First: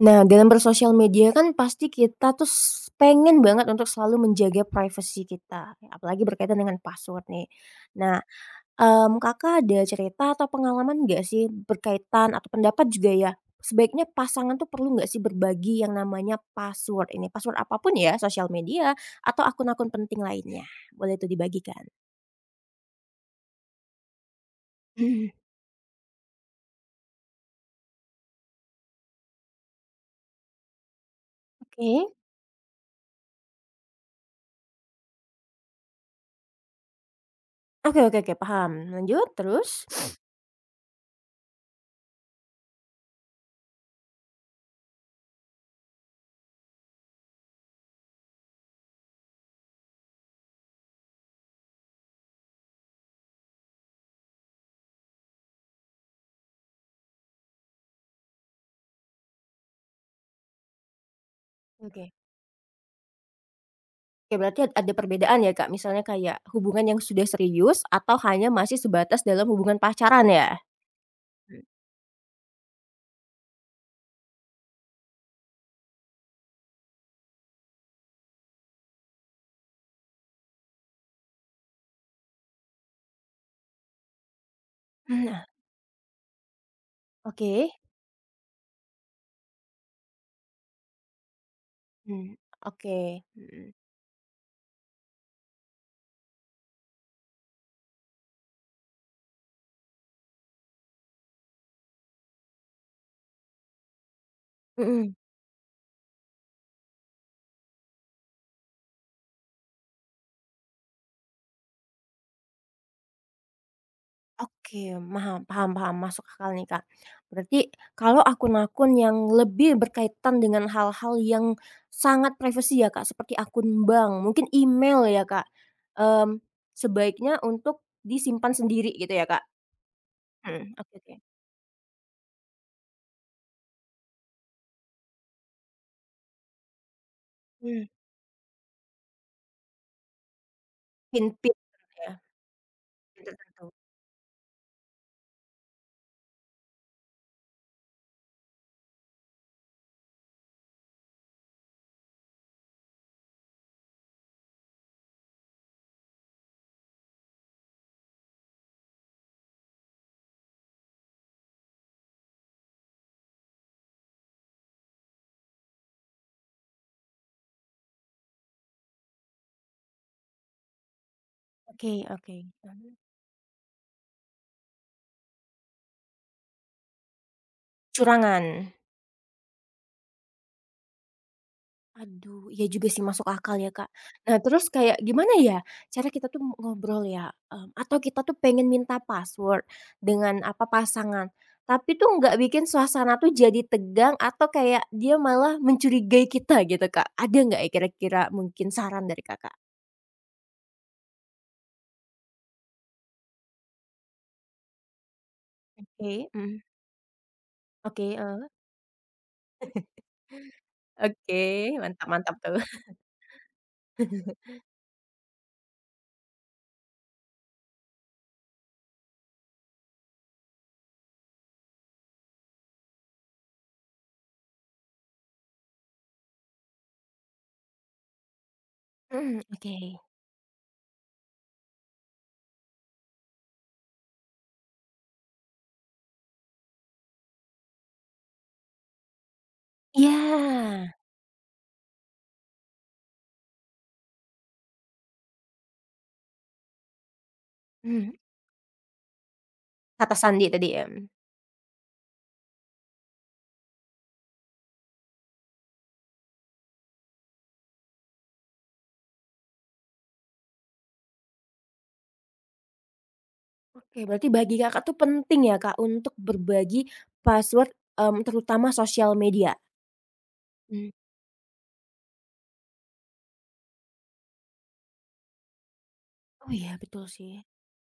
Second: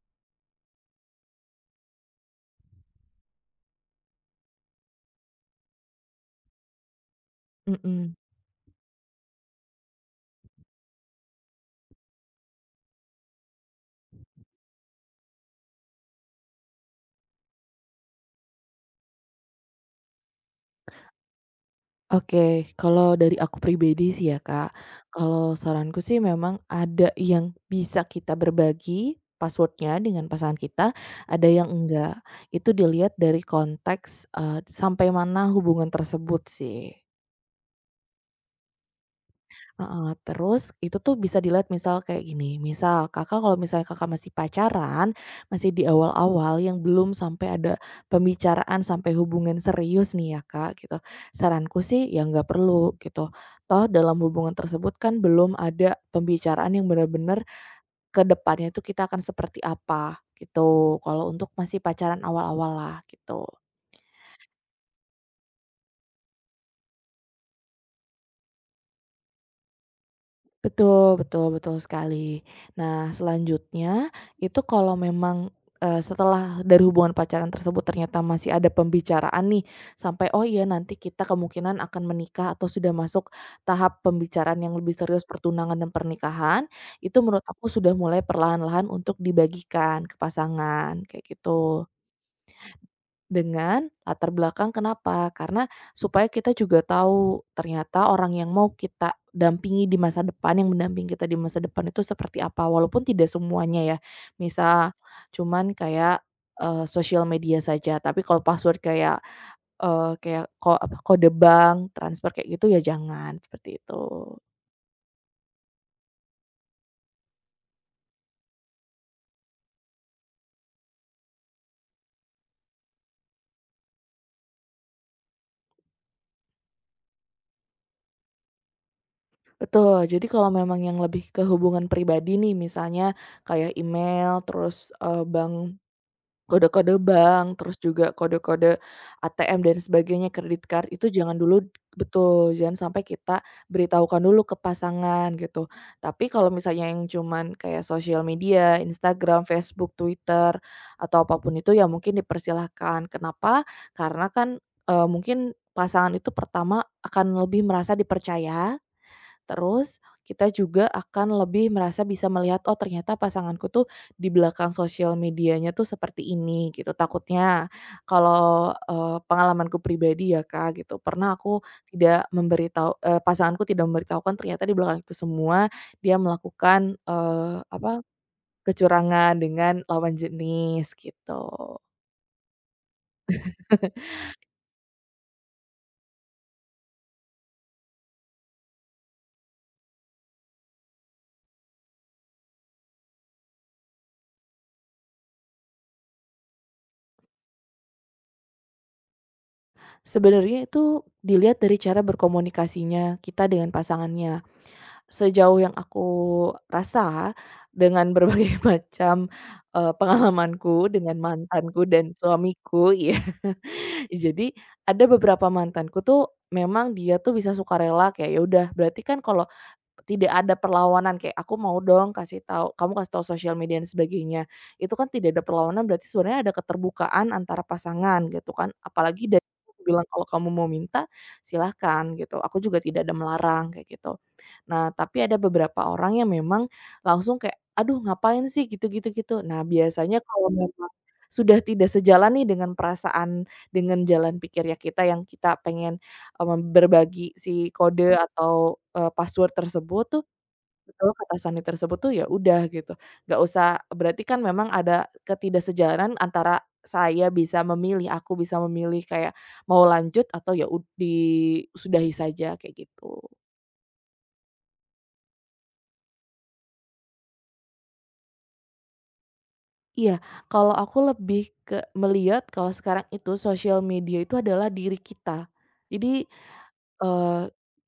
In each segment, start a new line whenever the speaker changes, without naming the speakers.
Nah, dalam bersosial media kan pasti kita tuh pengen banget untuk selalu menjaga privasi kita, apalagi berkaitan dengan password nih.
Mhm.
Nah, Kakak ada cerita atau pengalaman nggak sih berkaitan atau pendapat juga ya, sebaiknya pasangan tuh perlu nggak sih berbagi yang namanya password ini? Password apapun ya, sosial media atau akun-akun penting lainnya. Boleh tuh dibagikan.
Oke, kalau dari aku pribadi sih ya, Kak, kalau saranku sih memang ada yang bisa kita berbagi passwordnya dengan pasangan kita, ada yang
Oke.
enggak. Itu dilihat dari konteks, sampai mana hubungan tersebut sih.
Oke oke oke, paham. Lanjut, terus?
Heeh, terus itu tuh bisa dilihat misal kayak gini, misal Kakak kalau misalnya Kakak masih pacaran, masih di awal-awal yang belum sampai ada pembicaraan sampai hubungan serius nih ya Kak gitu, saranku sih ya nggak perlu gitu. Toh dalam hubungan tersebut kan belum ada pembicaraan yang benar-benar ke depannya tuh kita akan seperti apa gitu, kalau untuk masih
Oke.
pacaran awal-awal lah gitu.
Oke, berarti ada perbedaan ya, Kak? Misalnya kayak hubungan yang sudah serius atau hanya masih sebatas dalam hubungan pacaran ya?
Betul betul
Mhm.
betul sekali. Nah, selanjutnya itu kalau memang, setelah dari hubungan pacaran tersebut ternyata masih ada pembicaraan nih, sampai, "Oh iya nanti kita kemungkinan akan menikah," atau sudah masuk tahap pembicaraan yang lebih serius
Nah,
pertunangan dan pernikahan, itu menurut
oke.
aku sudah mulai perlahan-lahan untuk dibagikan ke pasangan, kayak gitu.
Mmm, oke, mhm,
Dengan latar belakang kenapa, karena supaya kita juga tahu ternyata orang yang mau kita dampingi di masa depan, yang mendampingi kita di masa depan itu seperti apa, walaupun tidak semuanya ya. Misal
mhm.
cuman kayak, sosial media saja, tapi kalau password kayak, kayak apa, kode bank, transfer kayak gitu ya jangan, seperti itu.
Oke, paham paham, masuk akal nih, Kak. Berarti kalau akun-akun yang lebih berkaitan dengan hal-hal yang sangat privasi ya, Kak, seperti akun bank, mungkin email ya, Kak, mmm, sebaiknya untuk disimpan sendiri gitu ya, Kak?
Betul, jadi kalau
Mhm,
memang
oke
yang
oke.
lebih ke hubungan pribadi nih, misalnya kayak email, terus, bank, kode-kode bank, terus
Mmm,
juga kode-kode ATM dan sebagainya, kredit card itu
pin
jangan
pin
dulu,
ya,
betul, jangan sampai
pin
kita
tertentu.
beritahukan dulu ke pasangan gitu. Tapi kalau misalnya yang cuman kayak sosial media, Instagram, Facebook, Twitter, atau apapun itu ya mungkin dipersilahkan. Kenapa? Karena kan, mungkin pasangan itu pertama akan lebih merasa dipercaya. Terus kita juga akan lebih merasa bisa melihat, "Oh ternyata pasanganku tuh di belakang sosial medianya tuh seperti ini," gitu. Takutnya kalau, pengalamanku pribadi ya Kak gitu, pernah aku
Oke
tidak
oke, mhm,
memberitahu, pasanganku tidak memberitahukan, ternyata di belakang itu semua dia melakukan,
curangan.
kecurangan dengan lawan jenis gitu.
Aduh, iya juga sih masuk akal ya, Kak. Nah, terus kayak gimana ya cara kita tuh ngobrol ya, atau kita tuh pengen minta password dengan, apa, pasangan, tapi tuh nggak bikin suasana tuh jadi tegang atau kayak dia malah mencurigai kita gitu, Kak. Ada nggak ya kira-kira mungkin saran dari Kakak?
Sebenarnya itu dilihat dari cara berkomunikasinya kita dengan pasangannya. Sejauh yang aku
Oke, mhm.
rasa,
Oke,
dengan
heeh,
berbagai macam, pengalamanku dengan
oke,
mantanku
mantap
dan
mantap tuh.
suamiku ya. Jadi, ada beberapa mantanku tuh memang dia tuh bisa sukarela kayak, ya udah berarti kan kalau tidak ada perlawanan kayak, "Aku mau dong kasih tahu kamu, kasih tahu sosial media dan sebagainya." Itu kan tidak ada perlawanan, berarti sebenarnya ada keterbukaan antara pasangan gitu kan. Apalagi
Mhm,
dari
oke.
bilang, "Kalau kamu mau minta, silahkan," gitu. Aku juga tidak ada melarang kayak gitu. Nah, tapi ada beberapa orang yang memang langsung kayak, "Aduh ngapain sih?" Gitu gitu gitu. Nah, biasanya kalau
Iya,
memang sudah tidak sejalan nih dengan perasaan, dengan jalan pikir ya kita yang kita pengen, berbagi si
mmm,
kode atau, password tersebut
kata
tuh,
sandi tadi ya?
atau kata sandi tersebut tuh, ya udah gitu. Nggak usah, berarti kan memang ada ketidaksejalanan, antara saya bisa memilih, aku bisa memilih kayak mau lanjut atau ya disudahi saja, kayak gitu.
Oke, berarti bagi Kakak tuh penting ya, Kak, untuk berbagi password, terutama sosial media?
Iya, kalau
Mmm.
aku lebih ke melihat kalau sekarang itu sosial media itu adalah diri kita. Jadi,
Oh iya, betul sih.
eee,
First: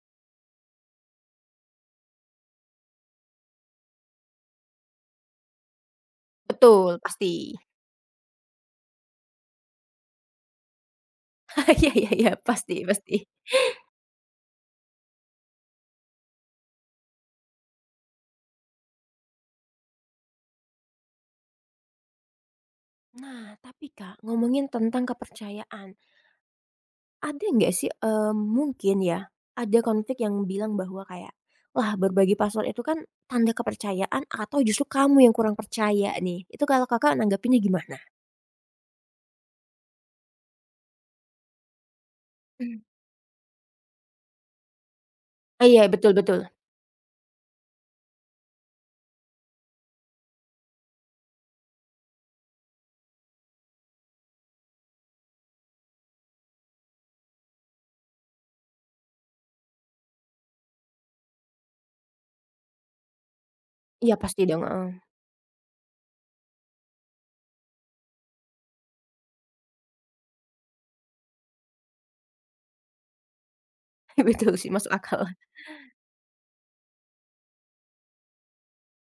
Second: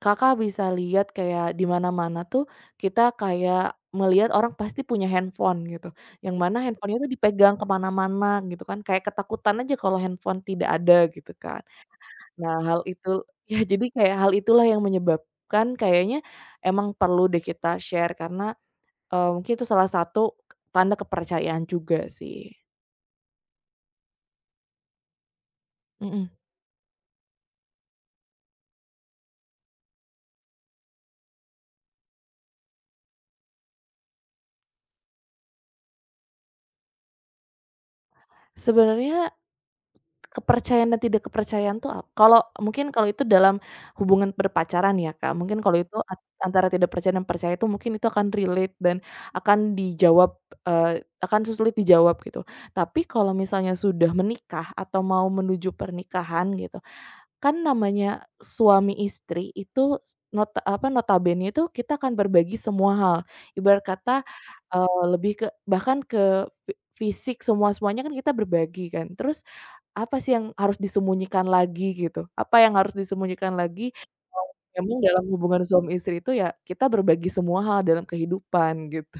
Kakak bisa lihat kayak di mana-mana tuh kita kayak melihat orang pasti punya handphone gitu, yang mana
Betul,
handphonenya tuh
pasti.
dipegang kemana mana gitu kan, kayak ketakutan aja kalau handphone tidak ada gitu kan.
Iya iya iya,
Nah
pasti
hal
pasti.
itu ya jadi kayak hal itulah yang menyebabkan kayaknya emang perlu deh kita share, karena, mungkin itu salah satu tanda kepercayaan juga sih.
Nah, tapi Kak, ngomongin tentang kepercayaan,
Mhm.
ada nggak sih, mungkin ya, ada konflik yang bilang bahwa kayak, "Wah, berbagi password itu kan tanda kepercayaan atau justru kamu yang kurang percaya nih?" Itu kalau Kakak nanggepinnya gimana?
Sebenarnya kepercayaan dan tidak kepercayaan tuh kalau
Mmm.
mungkin kalau itu dalam hubungan berpacaran ya, Kak, mungkin
Ah,
kalau
iya,
itu
betul betul.
antara tidak percaya dan percaya itu mungkin itu akan relate dan akan dijawab, akan sulit dijawab gitu. Tapi kalau misalnya sudah menikah atau mau menuju pernikahan gitu, kan namanya suami istri itu nota apa, notabene itu kita akan berbagi semua hal. Ibarat kata,
Iya, pasti dong, heeh.
lebih ke bahkan ke fisik, semua-semuanya kan kita berbagi kan. Terus apa sih yang harus disembunyikan lagi gitu, apa yang harus disembunyikan lagi, kalau
Betul sih, masuk
memang dalam
akal.
hubungan suami istri itu ya kita berbagi semua hal dalam kehidupan gitu.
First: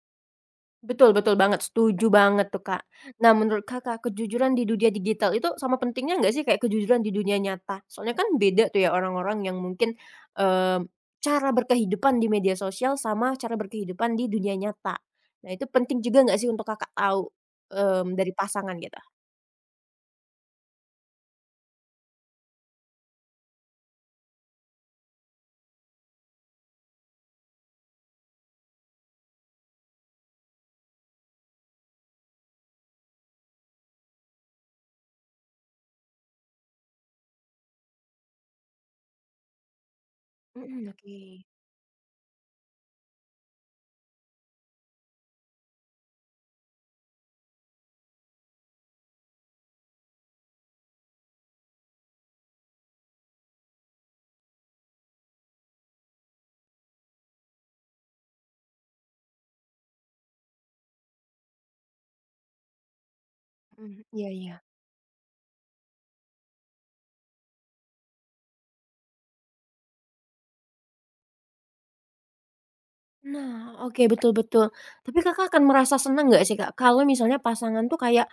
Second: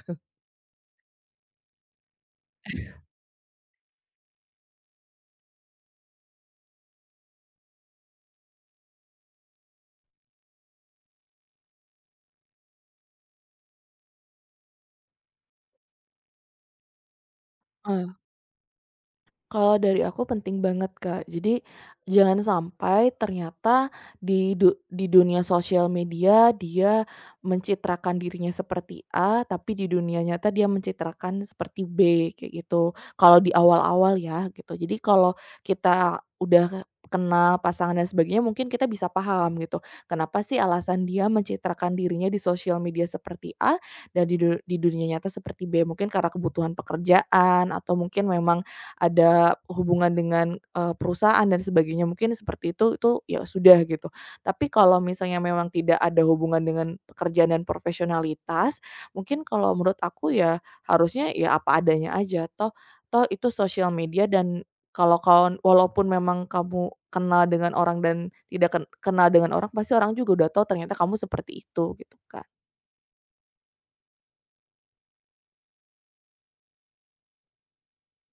Betul betul banget, setuju banget tuh, Kak. Nah, menurut Kakak, kejujuran di dunia digital itu sama pentingnya nggak sih kayak kejujuran di dunia nyata? Soalnya kan beda tuh ya orang-orang yang mungkin, eee, cara berkehidupan di media sosial sama cara berkehidupan di dunia nyata. Nah, itu penting juga nggak sih untuk Kakak tahu, dari pasangan gitu?
Kalau dari aku penting banget, Kak. Jadi jangan sampai ternyata di dunia sosial media dia mencitrakan dirinya seperti A, tapi di dunia nyata dia mencitrakan seperti B kayak gitu. Kalau di awal-awal ya gitu. Jadi kalau kita udah kenal pasangan dan sebagainya mungkin kita bisa paham gitu. Kenapa sih
Mhm,
alasan
oke.
dia mencitrakan dirinya di sosial media seperti A dan di dunia nyata seperti B? Mungkin karena kebutuhan pekerjaan atau mungkin memang ada hubungan dengan, perusahaan dan sebagainya, mungkin seperti itu ya sudah gitu. Tapi kalau misalnya memang tidak ada hubungan dengan pekerjaan dan profesionalitas, mungkin kalau menurut aku ya harusnya ya apa adanya aja, toh toh itu sosial
Mhm,
media,
iya iya.
dan kalau kau walaupun memang kamu kenal dengan orang dan tidak kenal dengan orang, pasti orang juga udah tahu ternyata kamu seperti itu gitu, kan.
Nah, oke, betul betul. Tapi Kakak akan merasa senang nggak sih, Kak, kalau misalnya pasangan tuh kayak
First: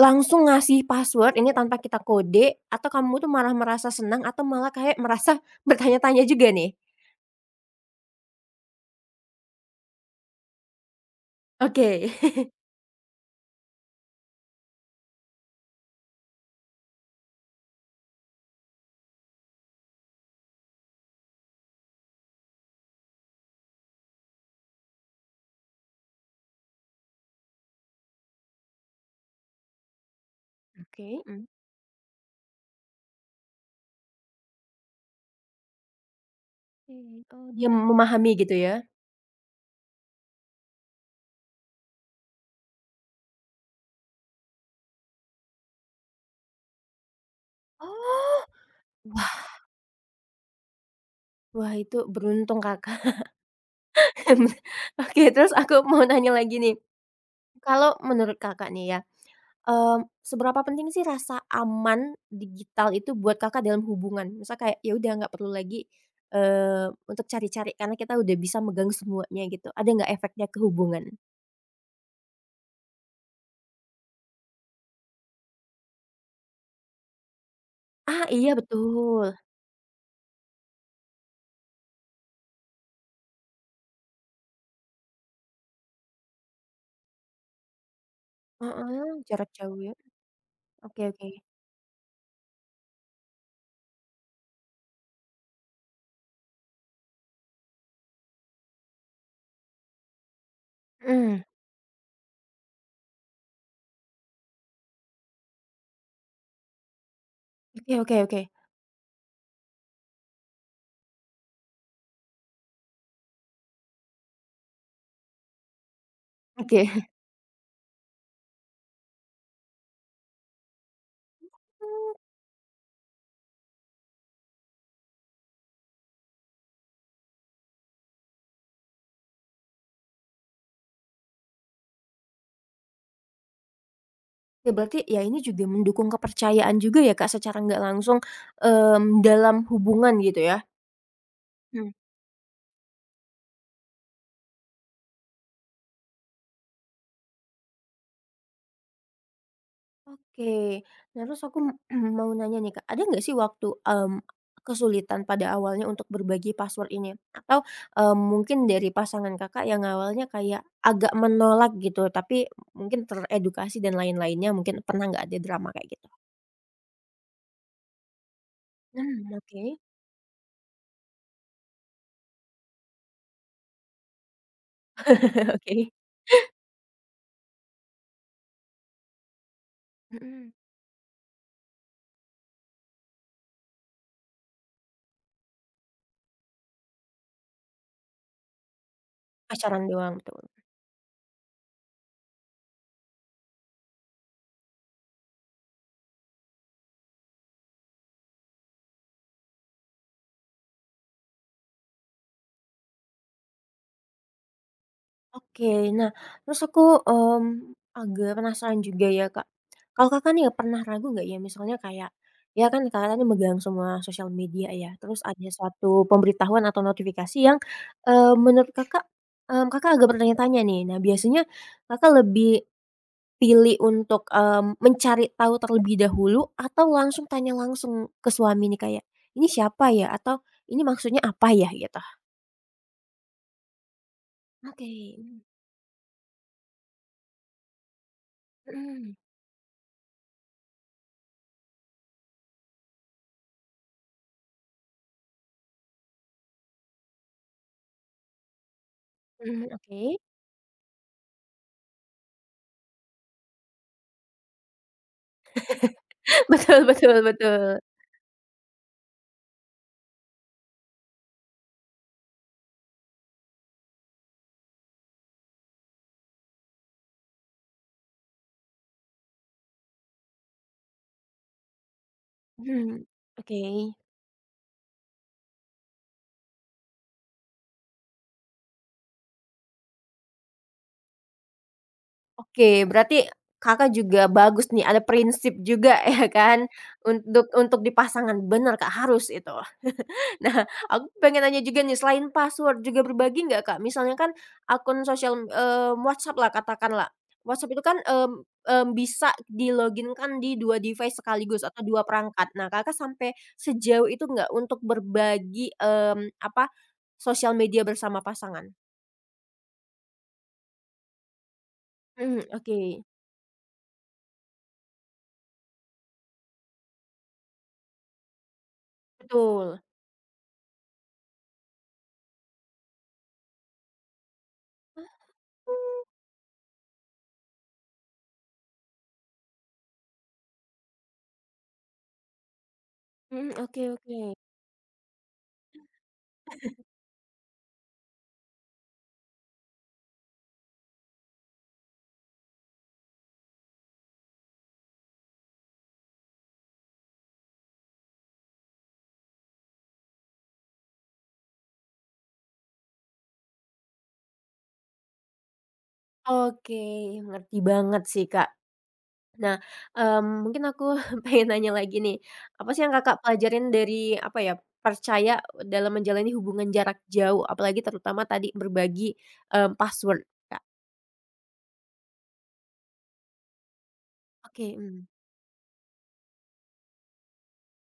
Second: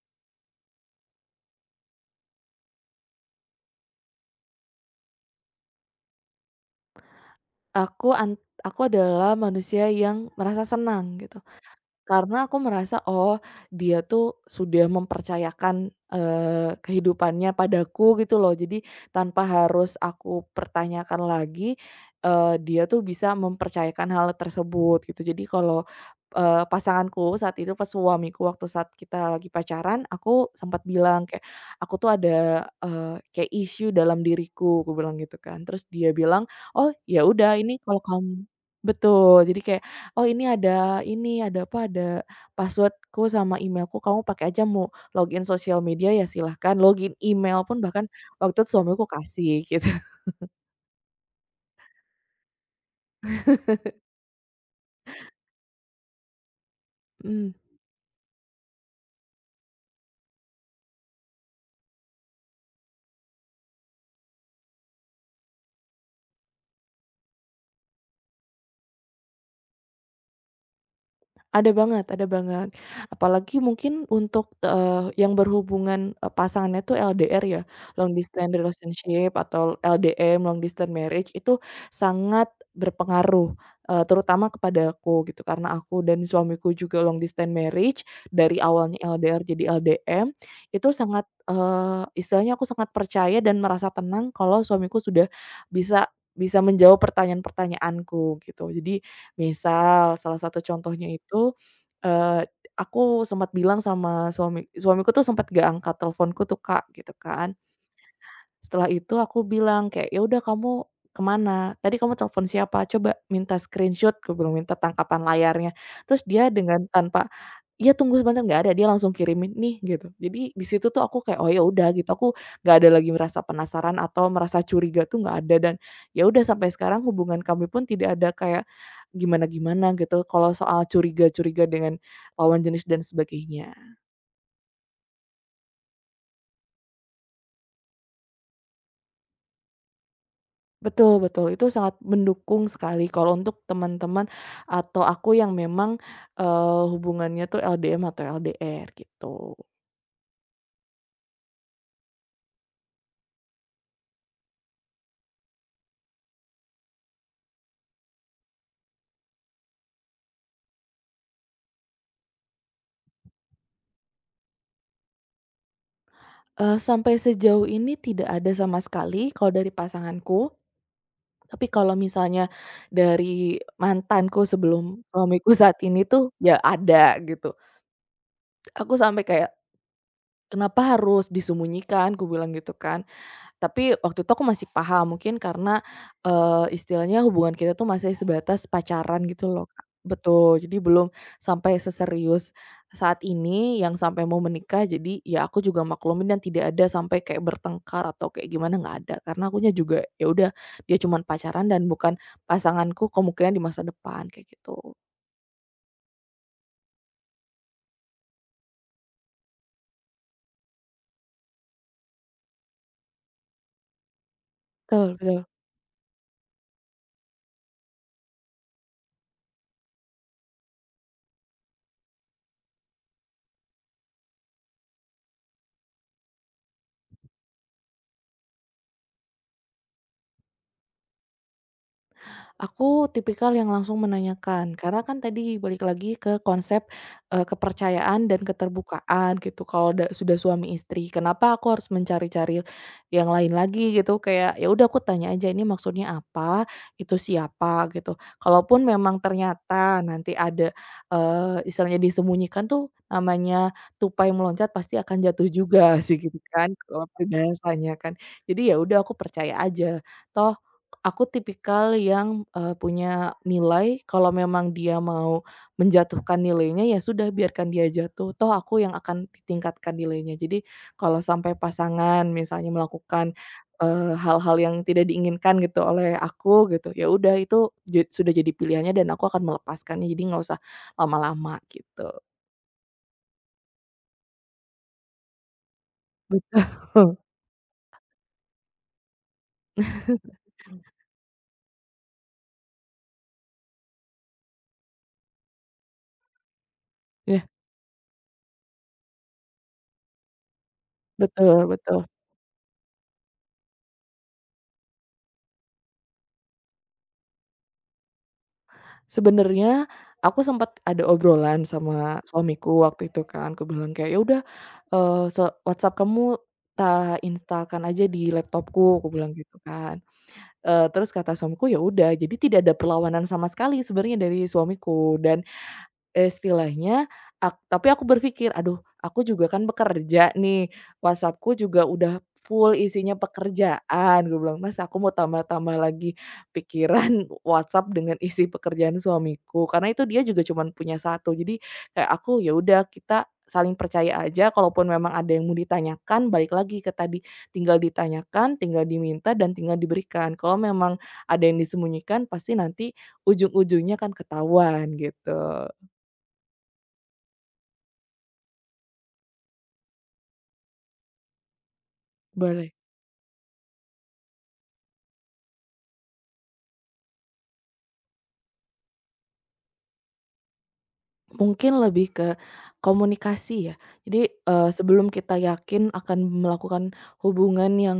langsung ngasih password ini tanpa kita kode, atau kamu tuh malah merasa senang atau malah kayak merasa bertanya-tanya juga nih?
Aku an aku adalah manusia yang merasa senang gitu.
Oke.
Karena aku merasa, oh dia tuh sudah mempercayakan, kehidupannya padaku gitu loh. Jadi tanpa harus aku pertanyakan lagi, dia tuh bisa mempercayakan hal tersebut gitu. Jadi kalau, pasanganku saat itu, pas suamiku waktu saat kita lagi pacaran, aku sempat
Oke,
bilang kayak,
mhm.
"Aku tuh ada, kayak issue dalam diriku," aku bilang gitu kan. Terus dia bilang, "Oh
Oke.
ya
Oh,
udah
Dia dia
ini kalau
memahami
kamu,"
gitu ya?
betul. Jadi kayak, "Oh ini, ada apa, ada passwordku sama emailku, kamu pakai aja, mau login sosial media ya silahkan, login email pun," bahkan
Oh.
waktu itu suamiku
Wah,
kasih gitu.
wah itu beruntung Kakak. Oke, terus aku mau nanya lagi nih,
Mhm.
kalau menurut Kakak nih ya, seberapa penting sih rasa aman digital itu buat Kakak dalam hubungan? Misal kayak ya udah nggak perlu lagi, untuk cari-cari karena kita udah bisa megang semuanya gitu, ada nggak efeknya ke hubungan?
Ada banget, ada banget. Apalagi mungkin untuk, yang berhubungan, pasangannya tuh LDR ya, long
Ah, iya
distance
betul,
relationship, atau LDM, long distance marriage, itu sangat berpengaruh, terutama kepada aku gitu. Karena aku dan suamiku juga long distance marriage, dari awalnya
heeh,
LDR
jarak
jadi
jauh ya,
LDM, itu
oke
sangat,
oke,
istilahnya aku sangat percaya dan merasa tenang kalau suamiku sudah bisa bisa menjawab pertanyaan-pertanyaanku gitu. Jadi misal salah satu contohnya
mhm,
itu, eee, aku sempat bilang sama suamiku tuh sempat nggak angkat teleponku tuh Kak, gitu kan.
oke oke oke,
Setelah itu aku bilang kayak, "Ya udah kamu kemana? Tadi kamu telepon siapa? Coba minta screenshot," aku bilang, "minta tangkapan layarnya." Terus dia dengan
oke.
tanpa, "Iya tunggu sebentar," nggak ada, dia langsung kirimin, "Nih," gitu. Jadi di situ tuh aku kayak, "Oh ya udah," gitu. Aku nggak ada lagi merasa penasaran atau merasa curiga tuh nggak ada, dan ya udah sampai sekarang hubungan kami pun tidak ada kayak gimana-gimana gitu kalau soal curiga-curiga dengan lawan jenis dan sebagainya.
Ya berarti ya ini juga mendukung kepercayaan juga ya Kak secara nggak langsung, dalam hubungan gitu ya?
Betul betul, itu sangat mendukung sekali kalau untuk teman-teman atau aku yang memang, hubungannya tuh LDM atau LDR gitu.
Oke. Nah, terus aku mau nanya nih, Kak, ada nggak sih waktu, kesulitan pada awalnya untuk berbagi password ini? Atau, mungkin dari pasangan Kakak yang awalnya kayak agak menolak gitu, tapi mungkin teredukasi dan lain-lainnya, mungkin pernah nggak ada drama kayak gitu?
Sampai sejauh ini tidak ada sama sekali kalau
Oke.
dari pasanganku, tapi kalau misalnya dari mantanku sebelum suamiku saat
Oke.
ini tuh ya ada gitu. Aku sampai kayak,
Mhm.
"Kenapa harus disembunyikan?" Ku bilang gitu kan. Tapi waktu itu aku masih paham, mungkin karena, istilahnya hubungan kita tuh masih sebatas pacaran gitu loh,
Pacaran
Kak.
doang, betul.
Betul, jadi belum sampai seserius saat ini yang sampai mau menikah, jadi ya aku juga maklumin dan tidak ada sampai kayak bertengkar atau kayak gimana, nggak ada. Karena akunya juga, ya udah dia cuman pacaran dan bukan pasanganku kemungkinan di masa depan, kayak gitu.
Oke, nah terus aku, mmm, agak penasaran juga ya, Kak. Kalau Kakak nih pernah ragu nggak ya misalnya kayak, ya kan Kakak tadi megang semua sosial media ya,
Betul
terus
betul.
ada suatu pemberitahuan atau notifikasi yang, menurut Kakak, Kakak agak bertanya-tanya nih. Nah biasanya Kakak lebih pilih untuk, mencari tahu terlebih dahulu atau langsung tanya langsung ke suami nih kayak, "Ini siapa ya?" Atau, "Ini maksudnya apa ya?" Gitu?
Aku tipikal yang langsung menanyakan,
Oke,
karena kan tadi balik lagi ke konsep, kepercayaan dan
mhm,
keterbukaan gitu kalau sudah suami istri. Kenapa aku harus mencari-cari yang lain lagi gitu, kayak ya udah aku tanya aja ini maksudnya apa, itu siapa gitu. Kalaupun memang
mhm, oke.
ternyata nanti ada, istilahnya disembunyikan tuh namanya tupai meloncat pasti akan jatuh juga sih gitu kan,
Betul
kalau
betul betul.
peribahasanya kan. Jadi ya udah aku percaya aja, toh aku tipikal yang, punya nilai kalau memang dia mau menjatuhkan nilainya, ya sudah biarkan dia jatuh, toh aku yang akan ditingkatkan nilainya. Jadi kalau sampai pasangan misalnya
Mhm,
melakukan,
oke.
hal-hal yang tidak diinginkan gitu oleh aku gitu, ya udah itu sudah jadi pilihannya dan aku akan melepaskannya, jadi nggak usah lama-lama gitu.
Oke, berarti Kakak juga bagus nih, ada prinsip juga ya kan, untuk di pasangan, bener Kak, harus itu. Nah, aku pengen nanya juga nih, selain password juga berbagi nggak Kak? Misalnya kan akun sosial, WhatsApp lah katakanlah.
Ya
WhatsApp itu kan, bisa di login di 2 device
betul
sekaligus atau
betul.
2 perangkat. Nah, Kakak sampai sejauh itu nggak untuk berbagi, apa, sosial media bersama pasangan?
Sebenarnya aku sempat ada obrolan sama
Mhm, oke.
suamiku waktu itu kan, aku bilang kayak, "Ya udah, WhatsApp kamu install-kan aja di laptopku," aku bilang gitu
Betul.
kan. Terus kata suamiku, "Ya udah." Jadi tidak ada perlawanan sama sekali sebenarnya dari
Mhm.
suamiku. Dan istilahnya tapi aku berpikir, "Aduh, aku juga kan bekerja nih, WhatsApp-ku juga udah full isinya
Mhm, oke oke.
pekerjaan," gue bilang, "Mas, aku mau tambah-tambah lagi pikiran WhatsApp dengan isi pekerjaan suamiku." Karena itu dia juga cuman punya satu. Jadi kayak aku, ya udah kita saling percaya aja, kalaupun memang ada yang mau ditanyakan, balik lagi ke tadi, tinggal ditanyakan, tinggal diminta, dan tinggal diberikan. Kalau memang ada yang disembunyikan, pasti nanti ujung-ujungnya kan ketahuan, gitu.
Oke, ngerti banget sih, Kak. Nah, mungkin aku pengen nanya lagi nih, apa
Boleh.
sih yang Kakak pelajarin dari, apa ya, percaya dalam menjalani hubungan jarak jauh, apalagi terutama tadi berbagi, password, Kak?
Mungkin lebih ke komunikasi ya. Jadi,
Oke, hmm.
sebelum kita yakin akan melakukan hubungan yang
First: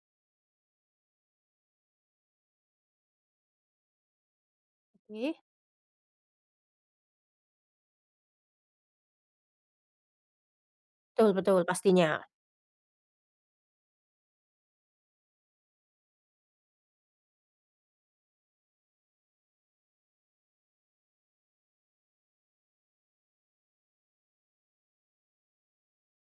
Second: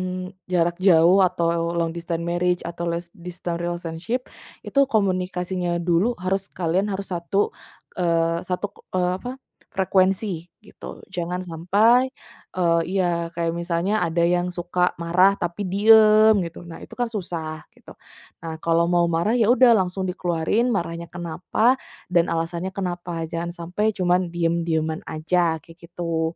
jarak jauh atau long distance marriage atau less distance relationship, itu
Oke.
komunikasinya dulu harus, kalian harus satu, eee, satu, eee, apa, frekuensi gitu.
Betul
Jangan
betul
sampai,
pastinya.
iya, kayak misalnya ada yang suka marah tapi diem gitu. Nah, itu kan susah gitu. Nah, kalau mau marah ya udah langsung dikeluarin marahnya kenapa, dan alasannya kenapa, jangan sampai cuman diem-dieman aja, kayak gitu.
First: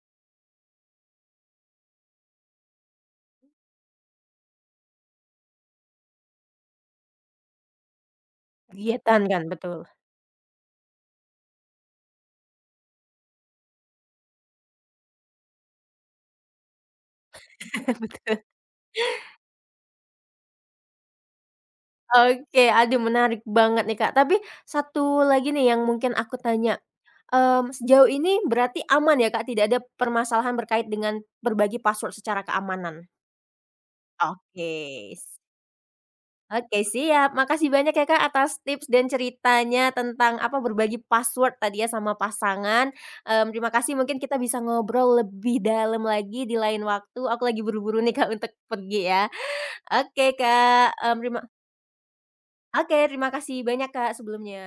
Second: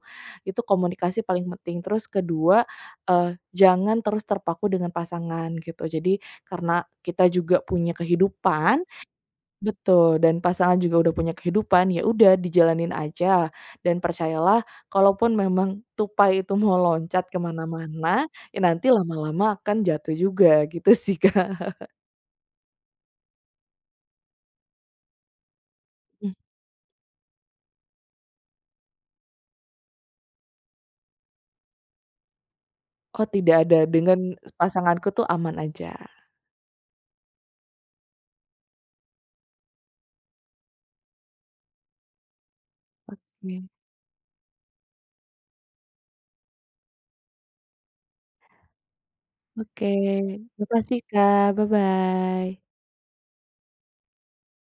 Itu komunikasi paling penting. Terus kedua, jangan terus terpaku dengan pasangan gitu. Jadi karena kita juga punya kehidupan,
Kegiatan kan, betul.
betul, dan pasangan juga udah punya kehidupan, ya udah dijalanin aja. Dan percayalah, kalaupun memang tupai itu mau loncat kemana mana
Betul.
ya nanti lama-lama akan jatuh juga, gitu sih, Kak.
Oke, aduh menarik banget nih, Kak. Tapi satu lagi nih yang mungkin
Mmm,
aku tanya. Sejauh ini berarti aman ya, Kak, tidak ada permasalahan berkait dengan berbagi password secara keamanan?
oh tidak ada, dengan pasanganku
Oke
tuh
s
aman aja.
oke siap, makasih banyak ya, Kak, atas tips dan ceritanya tentang apa, berbagi password tadi ya sama pasangan,
Iya.
terima kasih mungkin kita bisa ngobrol lebih dalam lagi di lain waktu, aku lagi buru-buru nih, Kak, untuk pergi ya.
Oke,
Oke, Kak,
makasih Kak, bye-bye.
oke terima kasih banyak, Kak, sebelumnya.